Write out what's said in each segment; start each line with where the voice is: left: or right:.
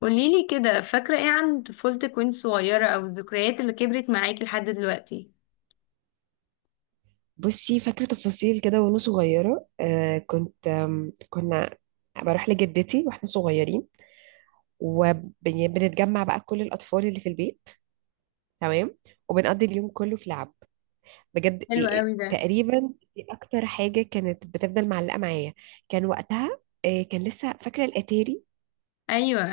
left: قوليلي كده فاكرة ايه عن طفولتك وانت صغيرة او الذكريات اللي كبرت معاكي لحد دلوقتي؟
right: بصي فاكرة تفاصيل كده وأنا صغيرة، كنت آم، كنا بروح لجدتي واحنا صغيرين، وبنتجمع بقى كل الأطفال اللي في البيت. تمام. وبنقضي اليوم كله في لعب بجد. إيه-
left: حلو
right: إيه،
left: قوي ده.
right: تقريبا دي أكتر حاجة كانت بتفضل معلقة معايا. كان وقتها، كان لسه فاكرة الأتاري.
left: ايوه.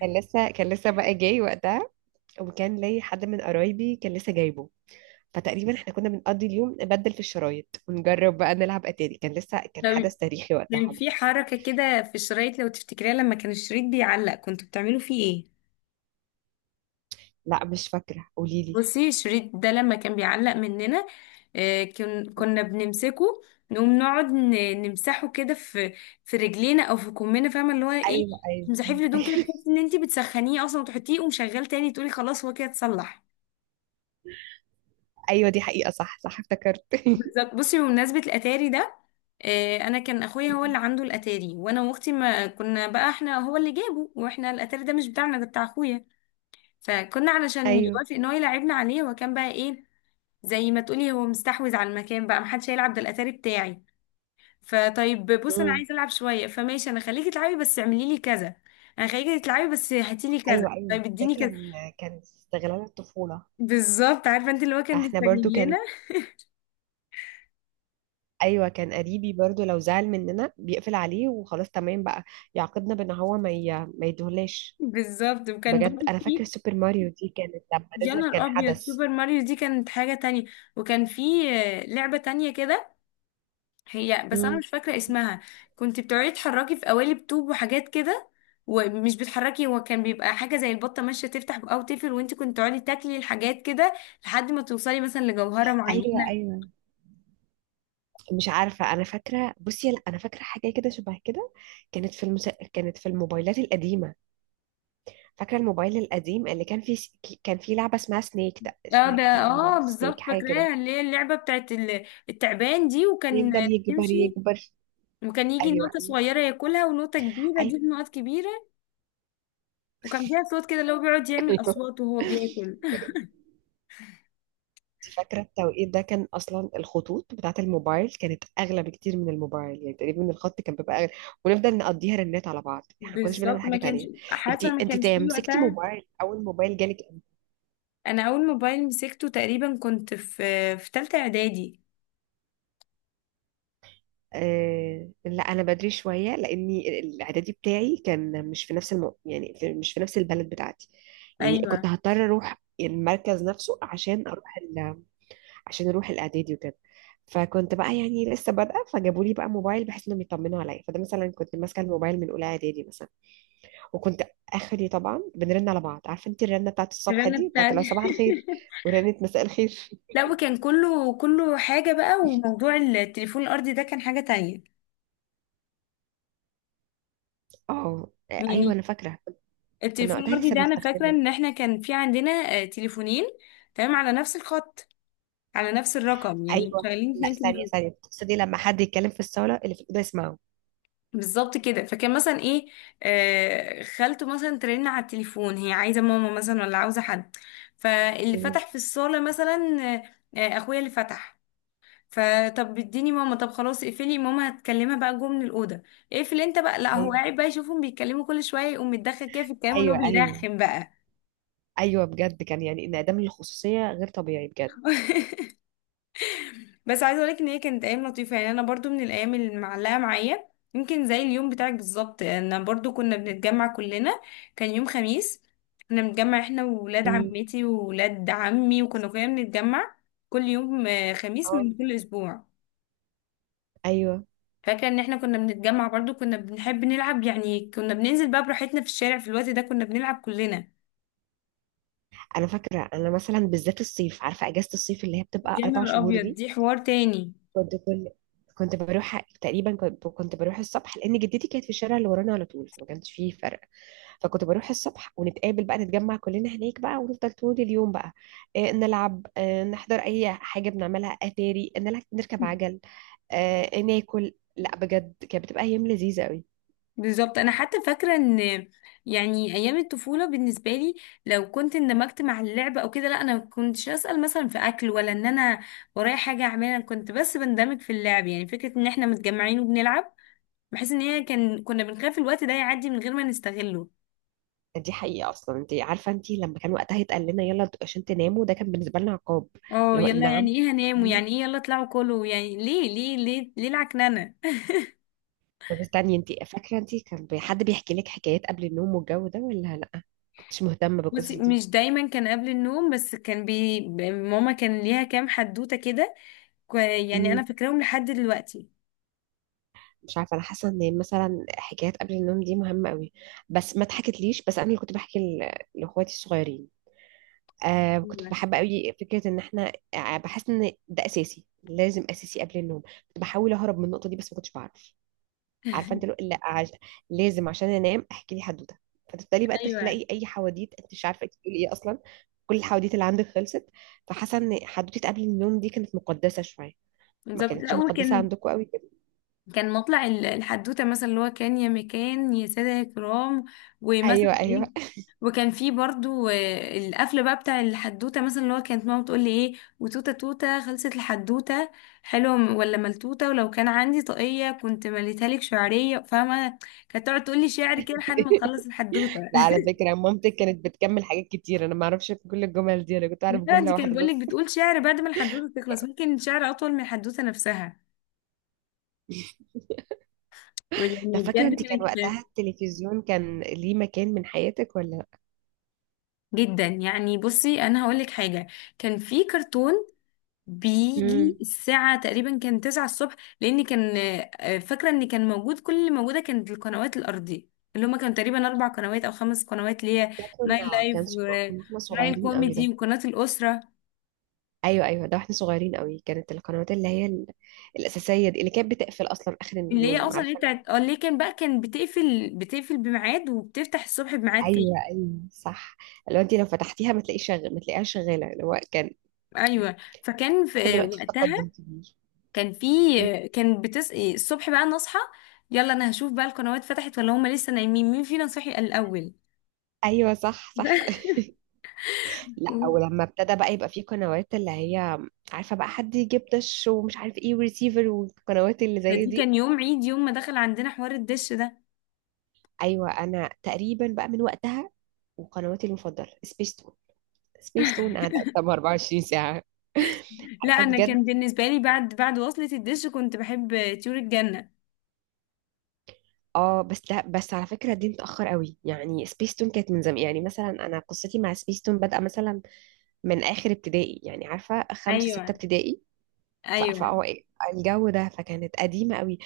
right: كان لسه بقى جاي وقتها، وكان لي حد من قرايبي كان لسه جايبه. فتقريبا احنا كنا بنقضي اليوم نبدل في الشرايط ونجرب بقى نلعب اتاري. كان لسه، كان
left: طب،
right: حدث تاريخي وقتها.
left: كان في حركة كده في الشرايط لو تفتكريها، لما كان الشريط بيعلق كنتوا بتعملوا فيه ايه؟
right: لا مش فاكرة، قولي لي.
left: بصي الشريط ده لما كان بيعلق مننا، كنا بنمسكه، نقوم نقعد نمسحه كده في في رجلينا او في كمنا، فاهمة اللي هو ايه؟
right: ايوه ايوه
left: تمسحيه في
right: ايوه
left: الهدوم كده،
right: ايوه.
left: تحسي ان انت بتسخنيه اصلا، وتحطيه ومشغل تاني، تقولي خلاص هو كده اتصلح.
right: أيوة دي حقيقة، صح صح، افتكرت
left: بالظبط. بصي بمناسبة الأتاري ده، أنا كان أخويا هو اللي عنده الأتاري، وأنا وأختي ما كنا بقى، إحنا هو اللي جابه، وإحنا الأتاري ده مش بتاعنا، ده بتاع أخويا. فكنا علشان
right: ايوه.
left: يوافق إن هو يلعبنا عليه، وكان بقى إيه، زي ما تقولي هو مستحوذ على المكان بقى، محدش هيلعب، ده الأتاري بتاعي. فطيب بص أنا
right: امم.
left: عايزة ألعب شوية، فماشي أنا خليكي تلعبي بس اعملي لي كذا. أنا خليكي تلعبي بس هاتي لي كذا،
right: ايوه ايوه
left: طيب
right: ده
left: اديني كذا.
right: كان، كان استغلال الطفولة.
left: بالظبط، عارفة أنت اللي هو كان
right: احنا برضو
left: بيستغلنا.
right: كان، ايوه كان قريبي برضو لو زعل مننا بيقفل عليه وخلاص. تمام بقى، يعاقبنا بان هو ما يدهلاش.
left: بالظبط. وكان
right: بجد
left: برضه
right: انا
left: في،
right: فاكرة سوبر ماريو دي، كانت لما
left: يا
right: نزلت كان
left: نهار ابيض
right: حدث.
left: سوبر ماريو دي كانت حاجة تانية. وكان في لعبة تانية كده، هي بس انا
right: امم.
left: مش فاكرة اسمها. كنت بتقعدي تحركي في قوالب طوب وحاجات كده، ومش بتحركي، هو كان بيبقى حاجة زي البطة ماشية تفتح او تقفل، وانت كنت تقعدي تاكلي الحاجات كده لحد ما توصلي مثلا لجوهرة
right: ايوه
left: معينة.
right: ايوه. مش عارفه انا فاكره، بصي لا انا فاكره حاجه كده شبه كده. كانت في الموبايلات القديمه. فاكرة الموبايل القديم اللي كان فيه، كان فيه لعبة اسمها
left: اه ده،
right: سنيك،
left: اه
right: تقريبا سنيك
left: بالظبط
right: حاجة كده.
left: فاكراها، اللي هي اللعبة بتاعت التعبان دي، وكان
right: يفضل يكبر
left: يمشي،
right: يكبر.
left: وكان يجي نقطة
right: ايوه
left: صغيرة ياكلها، ونقطة كبيرة، دي
right: ايوه.
left: نقط كبيرة. وكان فيها صوت كده اللي هو بيقعد يعمل
right: ايوه
left: أصوات وهو بياكل.
right: انت فاكرة التوقيت ده، كان اصلا الخطوط بتاعة الموبايل كانت اغلى بكتير من الموبايل، يعني تقريبا الخط كان بيبقى اغلى، ونفضل نقضيها رنات على بعض، احنا ما كناش بنعمل
left: بالظبط.
right: حاجة
left: ما كانش
right: تانية.
left: حاسه، ما كانش فيه
right: مسكتي
left: وقتها.
right: موبايل، اول موبايل جالك؟
left: انا اول موبايل مسكته تقريبا كنت في ثالثه اعدادي.
right: لا انا بدري شويه، لاني الاعدادي بتاعي كان مش في نفس الم... يعني في- مش في نفس البلد بتاعتي، يعني كنت
left: ايوه
right: هضطر اروح المركز نفسه عشان اروح الاعدادي وكده. فكنت بقى يعني لسه بادئه، فجابوا لي بقى موبايل بحيث انهم يطمنوا عليا، فده مثلا كنت ماسكه الموبايل من اولى اعدادي مثلا. وكنت اخري طبعا بنرن على بعض. عارفه انت الرنه بتاعت الصبح
left: الرنه
right: دي، بتاعت اللي
left: بتاعتي.
right: هو صباح الخير ورنه مساء الخير
left: لا، وكان كله كله حاجه بقى، وموضوع التليفون الارضي ده كان حاجه تانية،
right: اه. ايوه
left: يعني.
right: انا فاكره. كنا
left: التليفون
right: وقتها
left: الارضي
right: لسه
left: ده انا فاكره
right: بنستخدمها.
left: ان احنا كان في عندنا تليفونين. تمام، على نفس الخط، على نفس الرقم، يعني
right: ايوه،
left: شغالين
right: لا
left: اتنين
right: ثانيه
left: تليفون.
right: ثانيه، بتقصدي لما حد يتكلم في الصاله اللي في الاوضه يسمعه؟
left: بالظبط كده. فكان مثلا ايه، خالته مثلا ترن على التليفون، هي عايزه ماما مثلا ولا عاوزه حد، فاللي
right: مم.
left: فتح في الصاله مثلا، اخويا اللي فتح. فطب اديني ماما، طب خلاص اقفلي، ماما هتكلمها بقى جوه من الاوضه، اقفل انت بقى. لا هو
right: ايوه
left: قاعد بقى يشوفهم بيتكلموا، كل شويه يقوم متدخل كده في الكلام، اللي هو
right: ايوه ايوه
left: بيرخم بقى.
right: ايوه بجد، كان يعني انعدام الخصوصيه غير طبيعي بجد.
left: بس عايزه اقولك ان هي كانت ايام لطيفه، يعني انا برضو من الايام اللي معلقه معايا. يمكن زي اليوم بتاعك بالظبط، انا برضو كنا بنتجمع كلنا، كان يوم خميس، كنا بنتجمع احنا وولاد
right: مم.
left: عمتي وولاد عمي، وكنا كلنا بنتجمع كل يوم خميس
right: اه.
left: من كل اسبوع.
right: ايوه
left: فاكره ان احنا كنا بنتجمع، برضو كنا بنحب نلعب يعني، كنا بننزل بقى براحتنا في الشارع في الوقت ده، كنا بنلعب كلنا.
right: انا فاكره. انا مثلا بالذات الصيف، عارفه اجازه الصيف اللي هي بتبقى
left: يا
right: اربع
left: نهار
right: شهور
left: ابيض
right: دي؟
left: دي حوار تاني.
right: كنت كل كنت بروح تقريبا، كنت بروح الصبح، لان جدتي كانت في الشارع اللي ورانا على طول، فما كانش فيه فرق. فكنت بروح الصبح، ونتقابل بقى، نتجمع كلنا هناك بقى، ونفضل طول اليوم بقى، نلعب، نحضر اي حاجه، بنعملها اتاري، نلعب، نركب عجل، ناكل. لا بجد كانت بتبقى ايام لذيذه قوي.
left: بالظبط، انا حتى فاكره ان، يعني ايام الطفوله بالنسبه لي، لو كنت اندمجت مع اللعب او كده، لا انا ما كنتش اسال مثلا في اكل، ولا ان انا ورايا حاجه اعملها. أنا كنت بس بندمج في اللعب، يعني فكره ان احنا متجمعين وبنلعب، بحيث ان هي كان كنا بنخاف الوقت ده يعدي من غير ما نستغله.
right: دي حقيقه. اصلا انت عارفه انت لما كان وقتها يتقال لنا يلا عشان تناموا، ده كان بالنسبه لنا عقاب.
left: اه،
right: اللي هو
left: يلا
right: نعم.
left: يعني ايه هنام، ويعني
right: ليه؟
left: ايه يلا اطلعوا كلوا، يعني ليه ليه ليه ليه، العكننه.
right: طب استني، انت فاكره انت كان حد بيحكي لك حكايات قبل النوم والجو ده، ولا لا كنتش مهتمه
left: بصي
right: بالقصص؟
left: مش دايما كان قبل النوم، بس كان بي ماما كان ليها كام حدوته كده، يعني انا
right: دي،
left: فاكراهم لحد دلوقتي.
right: مش عارفه انا حاسه ان مثلا حكايات قبل النوم دي مهمه قوي، بس ما اتحكتليش، بس انا اللي كنت بحكي لاخواتي الصغيرين. كنت بحب قوي فكره ان احنا، بحس ان ده اساسي، لازم اساسي قبل النوم. كنت بحاول اهرب من النقطه دي بس ما كنتش بعرف. عارفه انت، لو لا عش... لازم عشان انام احكي لي حدوته. فتبتدي بقى
left: ايوه
right: تخلقي اي حواديت، انت مش عارفه انت بتقولي ايه اصلا. كل الحواديت اللي عندك خلصت. فحاسه ان حدوته قبل النوم دي كانت مقدسه شويه. ما
left: بالظبط. لا
right: كانتش مقدسه
left: وكان،
right: عندكم قوي كده؟
left: كان مطلع الحدوته مثلا اللي هو كان يا مكان يا ساده يا كرام، ومثلا
right: ايوه ايوه
left: ايه. وكان في برضو القفله بقى بتاع الحدوته، مثلا اللي هو كانت ماما بتقول لي ايه، وتوته توته خلصت الحدوته، حلوه ولا ملتوته، ولو كان عندي طاقيه كنت مليتها لك شعريه، فاهمه. كانت تقعد تقول لي شعر كده لحد ما تخلص الحدوته.
right: لا على فكرة مامتك كانت بتكمل حاجات كتير، أنا ما أعرفش كل الجمل دي، أنا كنت أعرف
left: لا
right: جملة
left: دي كانت
right: واحدة
left: بقول لك،
right: بس
left: بتقول شعر بعد ما الحدوته تخلص، ممكن شعر اطول من الحدوته نفسها
right: طب
left: يعني،
right: فاكرة
left: بجد.
right: أنت كان وقتها
left: كانت
right: التلفزيون كان ليه مكان من حياتك ولا لأ؟
left: جدا. يعني بصي انا هقولك حاجه، كان في كرتون
right: امم.
left: بيجي الساعه تقريبا كان 9 الصبح، لان كان فاكره ان كان موجود، كل اللي موجوده كانت القنوات الارضيه، اللي هما كانوا تقريبا اربع قنوات او خمس قنوات، اللي هي
right: ده
left: ناين لايف
right: كنا احنا
left: وناين
right: صغيرين قوي
left: كوميدي
right: ده.
left: وقناه الاسره،
right: أيوه أيوه، ده واحنا صغيرين قوي، كانت القنوات اللي هي الأساسية دي اللي كانت بتقفل أصلا آخر
left: اللي هي
right: اليوم،
left: اصلا، اللي هي
right: عارفة؟
left: بتاعت اللي كان بقى، كان بتقفل بميعاد وبتفتح الصبح بميعاد تاني.
right: أيوه أيوه صح. لو أنت لو فتحتيها ما تلاقيش شغ... ما تلاقيهاش شغالة، اللي هو كان.
left: ايوه. فكان
right: أعتقد
left: في
right: دلوقتي في
left: وقتها،
right: تقدم كبير.
left: كان في
right: مم.
left: كان الصبح بقى نصحى، يلا انا هشوف بقى القنوات فتحت ولا هم لسه نايمين، مين فينا صحي الاول.
right: أيوه صح صح لا ولما ابتدى بقى يبقى فيه قنوات اللي هي، عارفة بقى، حد يجيب دش ومش عارف ايه وريسيفر والقنوات اللي
left: ده
right: زي
left: دي
right: دي.
left: كان يوم عيد، يوم ما دخل عندنا حوار الدش ده.
right: ايوه انا تقريبا بقى من وقتها. وقنواتي المفضلة سبيس تون. سبيس تون قاعدة قدام 24 ساعة،
left: لا
right: عارفة
left: انا كان
right: بجد.
left: بالنسبه لي بعد وصلة الدش كنت بحب طيور الجنه.
right: اه بس ده، بس على فكرة دي متأخر قوي، يعني سبيس تون كانت من زمان، يعني مثلا انا قصتي مع سبيس تون بادئة مثلا من اخر ابتدائي، يعني عارفة خمسة ستة
left: ايوه
right: ابتدائي.
left: ايوه.
right: فهو الجو ده، فكانت قديمة قوي.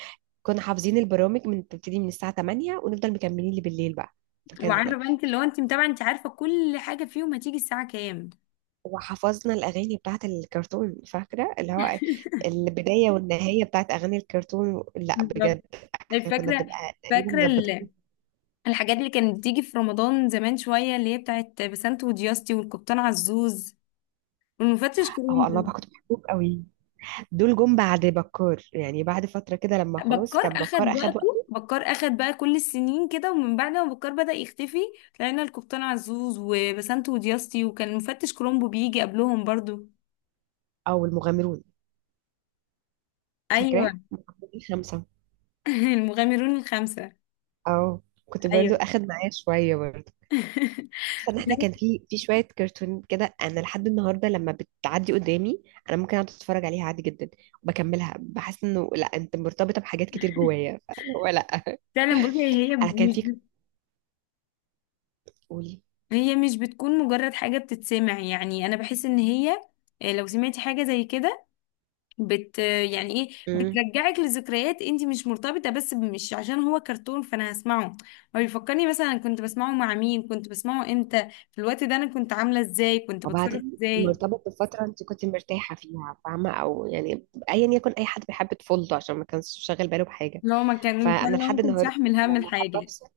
right: كنا حافظين البرامج من بتبتدي من الساعة 8 ونفضل مكملين لبالليل بقى. فكان.
left: وعارفه بقى انت، اللي هو انت متابعه، انت عارفه كل حاجه فيهم هتيجي الساعه كام.
right: وحفظنا الأغاني بتاعت الكرتون، فاكرة اللي هو البداية والنهاية بتاعت أغاني الكرتون، لا بجد.
left: بالظبط. طيب
right: احنا كنا
left: فاكره،
right: بنبقى تقريبا
left: فاكره
right: مظبطين.
left: الحاجات اللي كانت بتيجي في رمضان زمان شويه، اللي هي بتاعت بسنت ودياستي والقبطان عزوز، المفتش
right: اهو الله،
left: كولومبو.
right: بقى كنت بحبهم قوي. دول جم بعد بكار، يعني بعد فترة كده، لما خلاص
left: بكار
right: كان
left: اخد
right: بكار أخد
left: وقته،
right: وقته.
left: بكار اخد بقى كل السنين كده، ومن بعد ما بكار بدأ يختفي لقينا القبطان عزوز وبسنت ودياستي، وكان المفتش كولومبو بيجي قبلهم برضو.
right: أو المغامرون،
left: ايوه.
right: فاكراه؟ المغامرون خمسة.
left: المغامرون الخمسة.
right: أو كنت
left: ايوه.
right: برضو أخد معايا شوية برضو. بس ان احنا كان في شويه كرتون كده، انا لحد النهارده لما بتعدي قدامي انا ممكن اقعد اتفرج عليها عادي جدا وبكملها، بحس انه لا انت مرتبطه بحاجات كتير جوايا، فهو لا.
left: فعلا بصي
right: انا كان في قولي.
left: هي مش بتكون مجرد حاجة بتتسمع، يعني انا بحس ان هي لو سمعتي حاجة زي كده، يعني ايه،
right: امم.
left: بترجعك لذكريات، انت مش مرتبطه بس مش عشان هو كرتون فانا هسمعه، هو بيفكرني مثلا أنا كنت بسمعه مع مين، كنت بسمعه امتى، في الوقت ده انا كنت عامله ازاي، كنت بتصرف
right: وبعدين
left: ازاي
right: مرتبط بفتره انت كنت مرتاحه فيها، فاهمه، او يعني ايا يكن، اي حد بيحب طفولته عشان ما كانش شاغل باله بحاجه. فانا
left: لو
right: لحد
left: ما كنتش
right: النهارده
left: احمل هم
right: لما حابه
left: الحاجه.
right: افصل،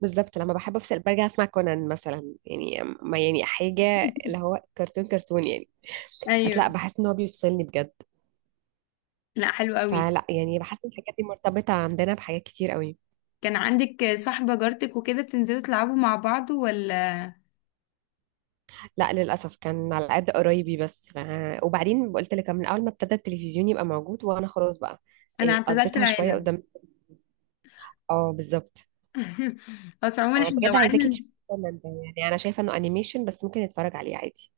right: بالظبط لما بحب افصل برجع اسمع كونان مثلا، يعني ما يعني حاجه، اللي هو كرتون كرتون يعني، بس لا
left: ايوه
right: بحس ان هو بيفصلني بجد.
left: لا حلو قوي.
right: فلا، يعني بحس ان الحاجات دي مرتبطة عندنا بحاجات كتير قوي.
left: كان عندك صاحبه جارتك وكده بتنزلوا تلعبوا مع بعض ولا؟
right: لا للأسف كان على قد قرايبي وبعدين قلت لك من أول ما ابتدى التلفزيون يبقى موجود وأنا خلاص بقى
left: انا
right: إيه،
left: اعتزلت
right: قضيتها شوية
left: العالم.
right: قدام. اه بالظبط.
left: بس عموما
right: أنا
left: احنا لو
right: بجد عايزاكي
left: قعدنا،
right: تشوفي كونان ده، يعني أنا شايفة إنه أنيميشن بس ممكن نتفرج عليه عادي.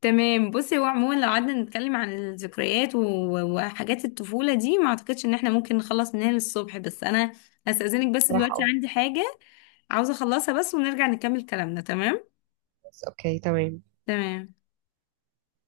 left: تمام. بصي هو عموما لو قعدنا نتكلم عن الذكريات وحاجات الطفولة دي، ما اعتقدش ان احنا ممكن نخلص منها للصبح. بس انا هستأذنك بس
right: صراحة
left: دلوقتي
right: اه.
left: عندي حاجة عاوزة اخلصها بس، ونرجع نكمل كلامنا. تمام.
right: بس أوكي تمام.
left: تمام.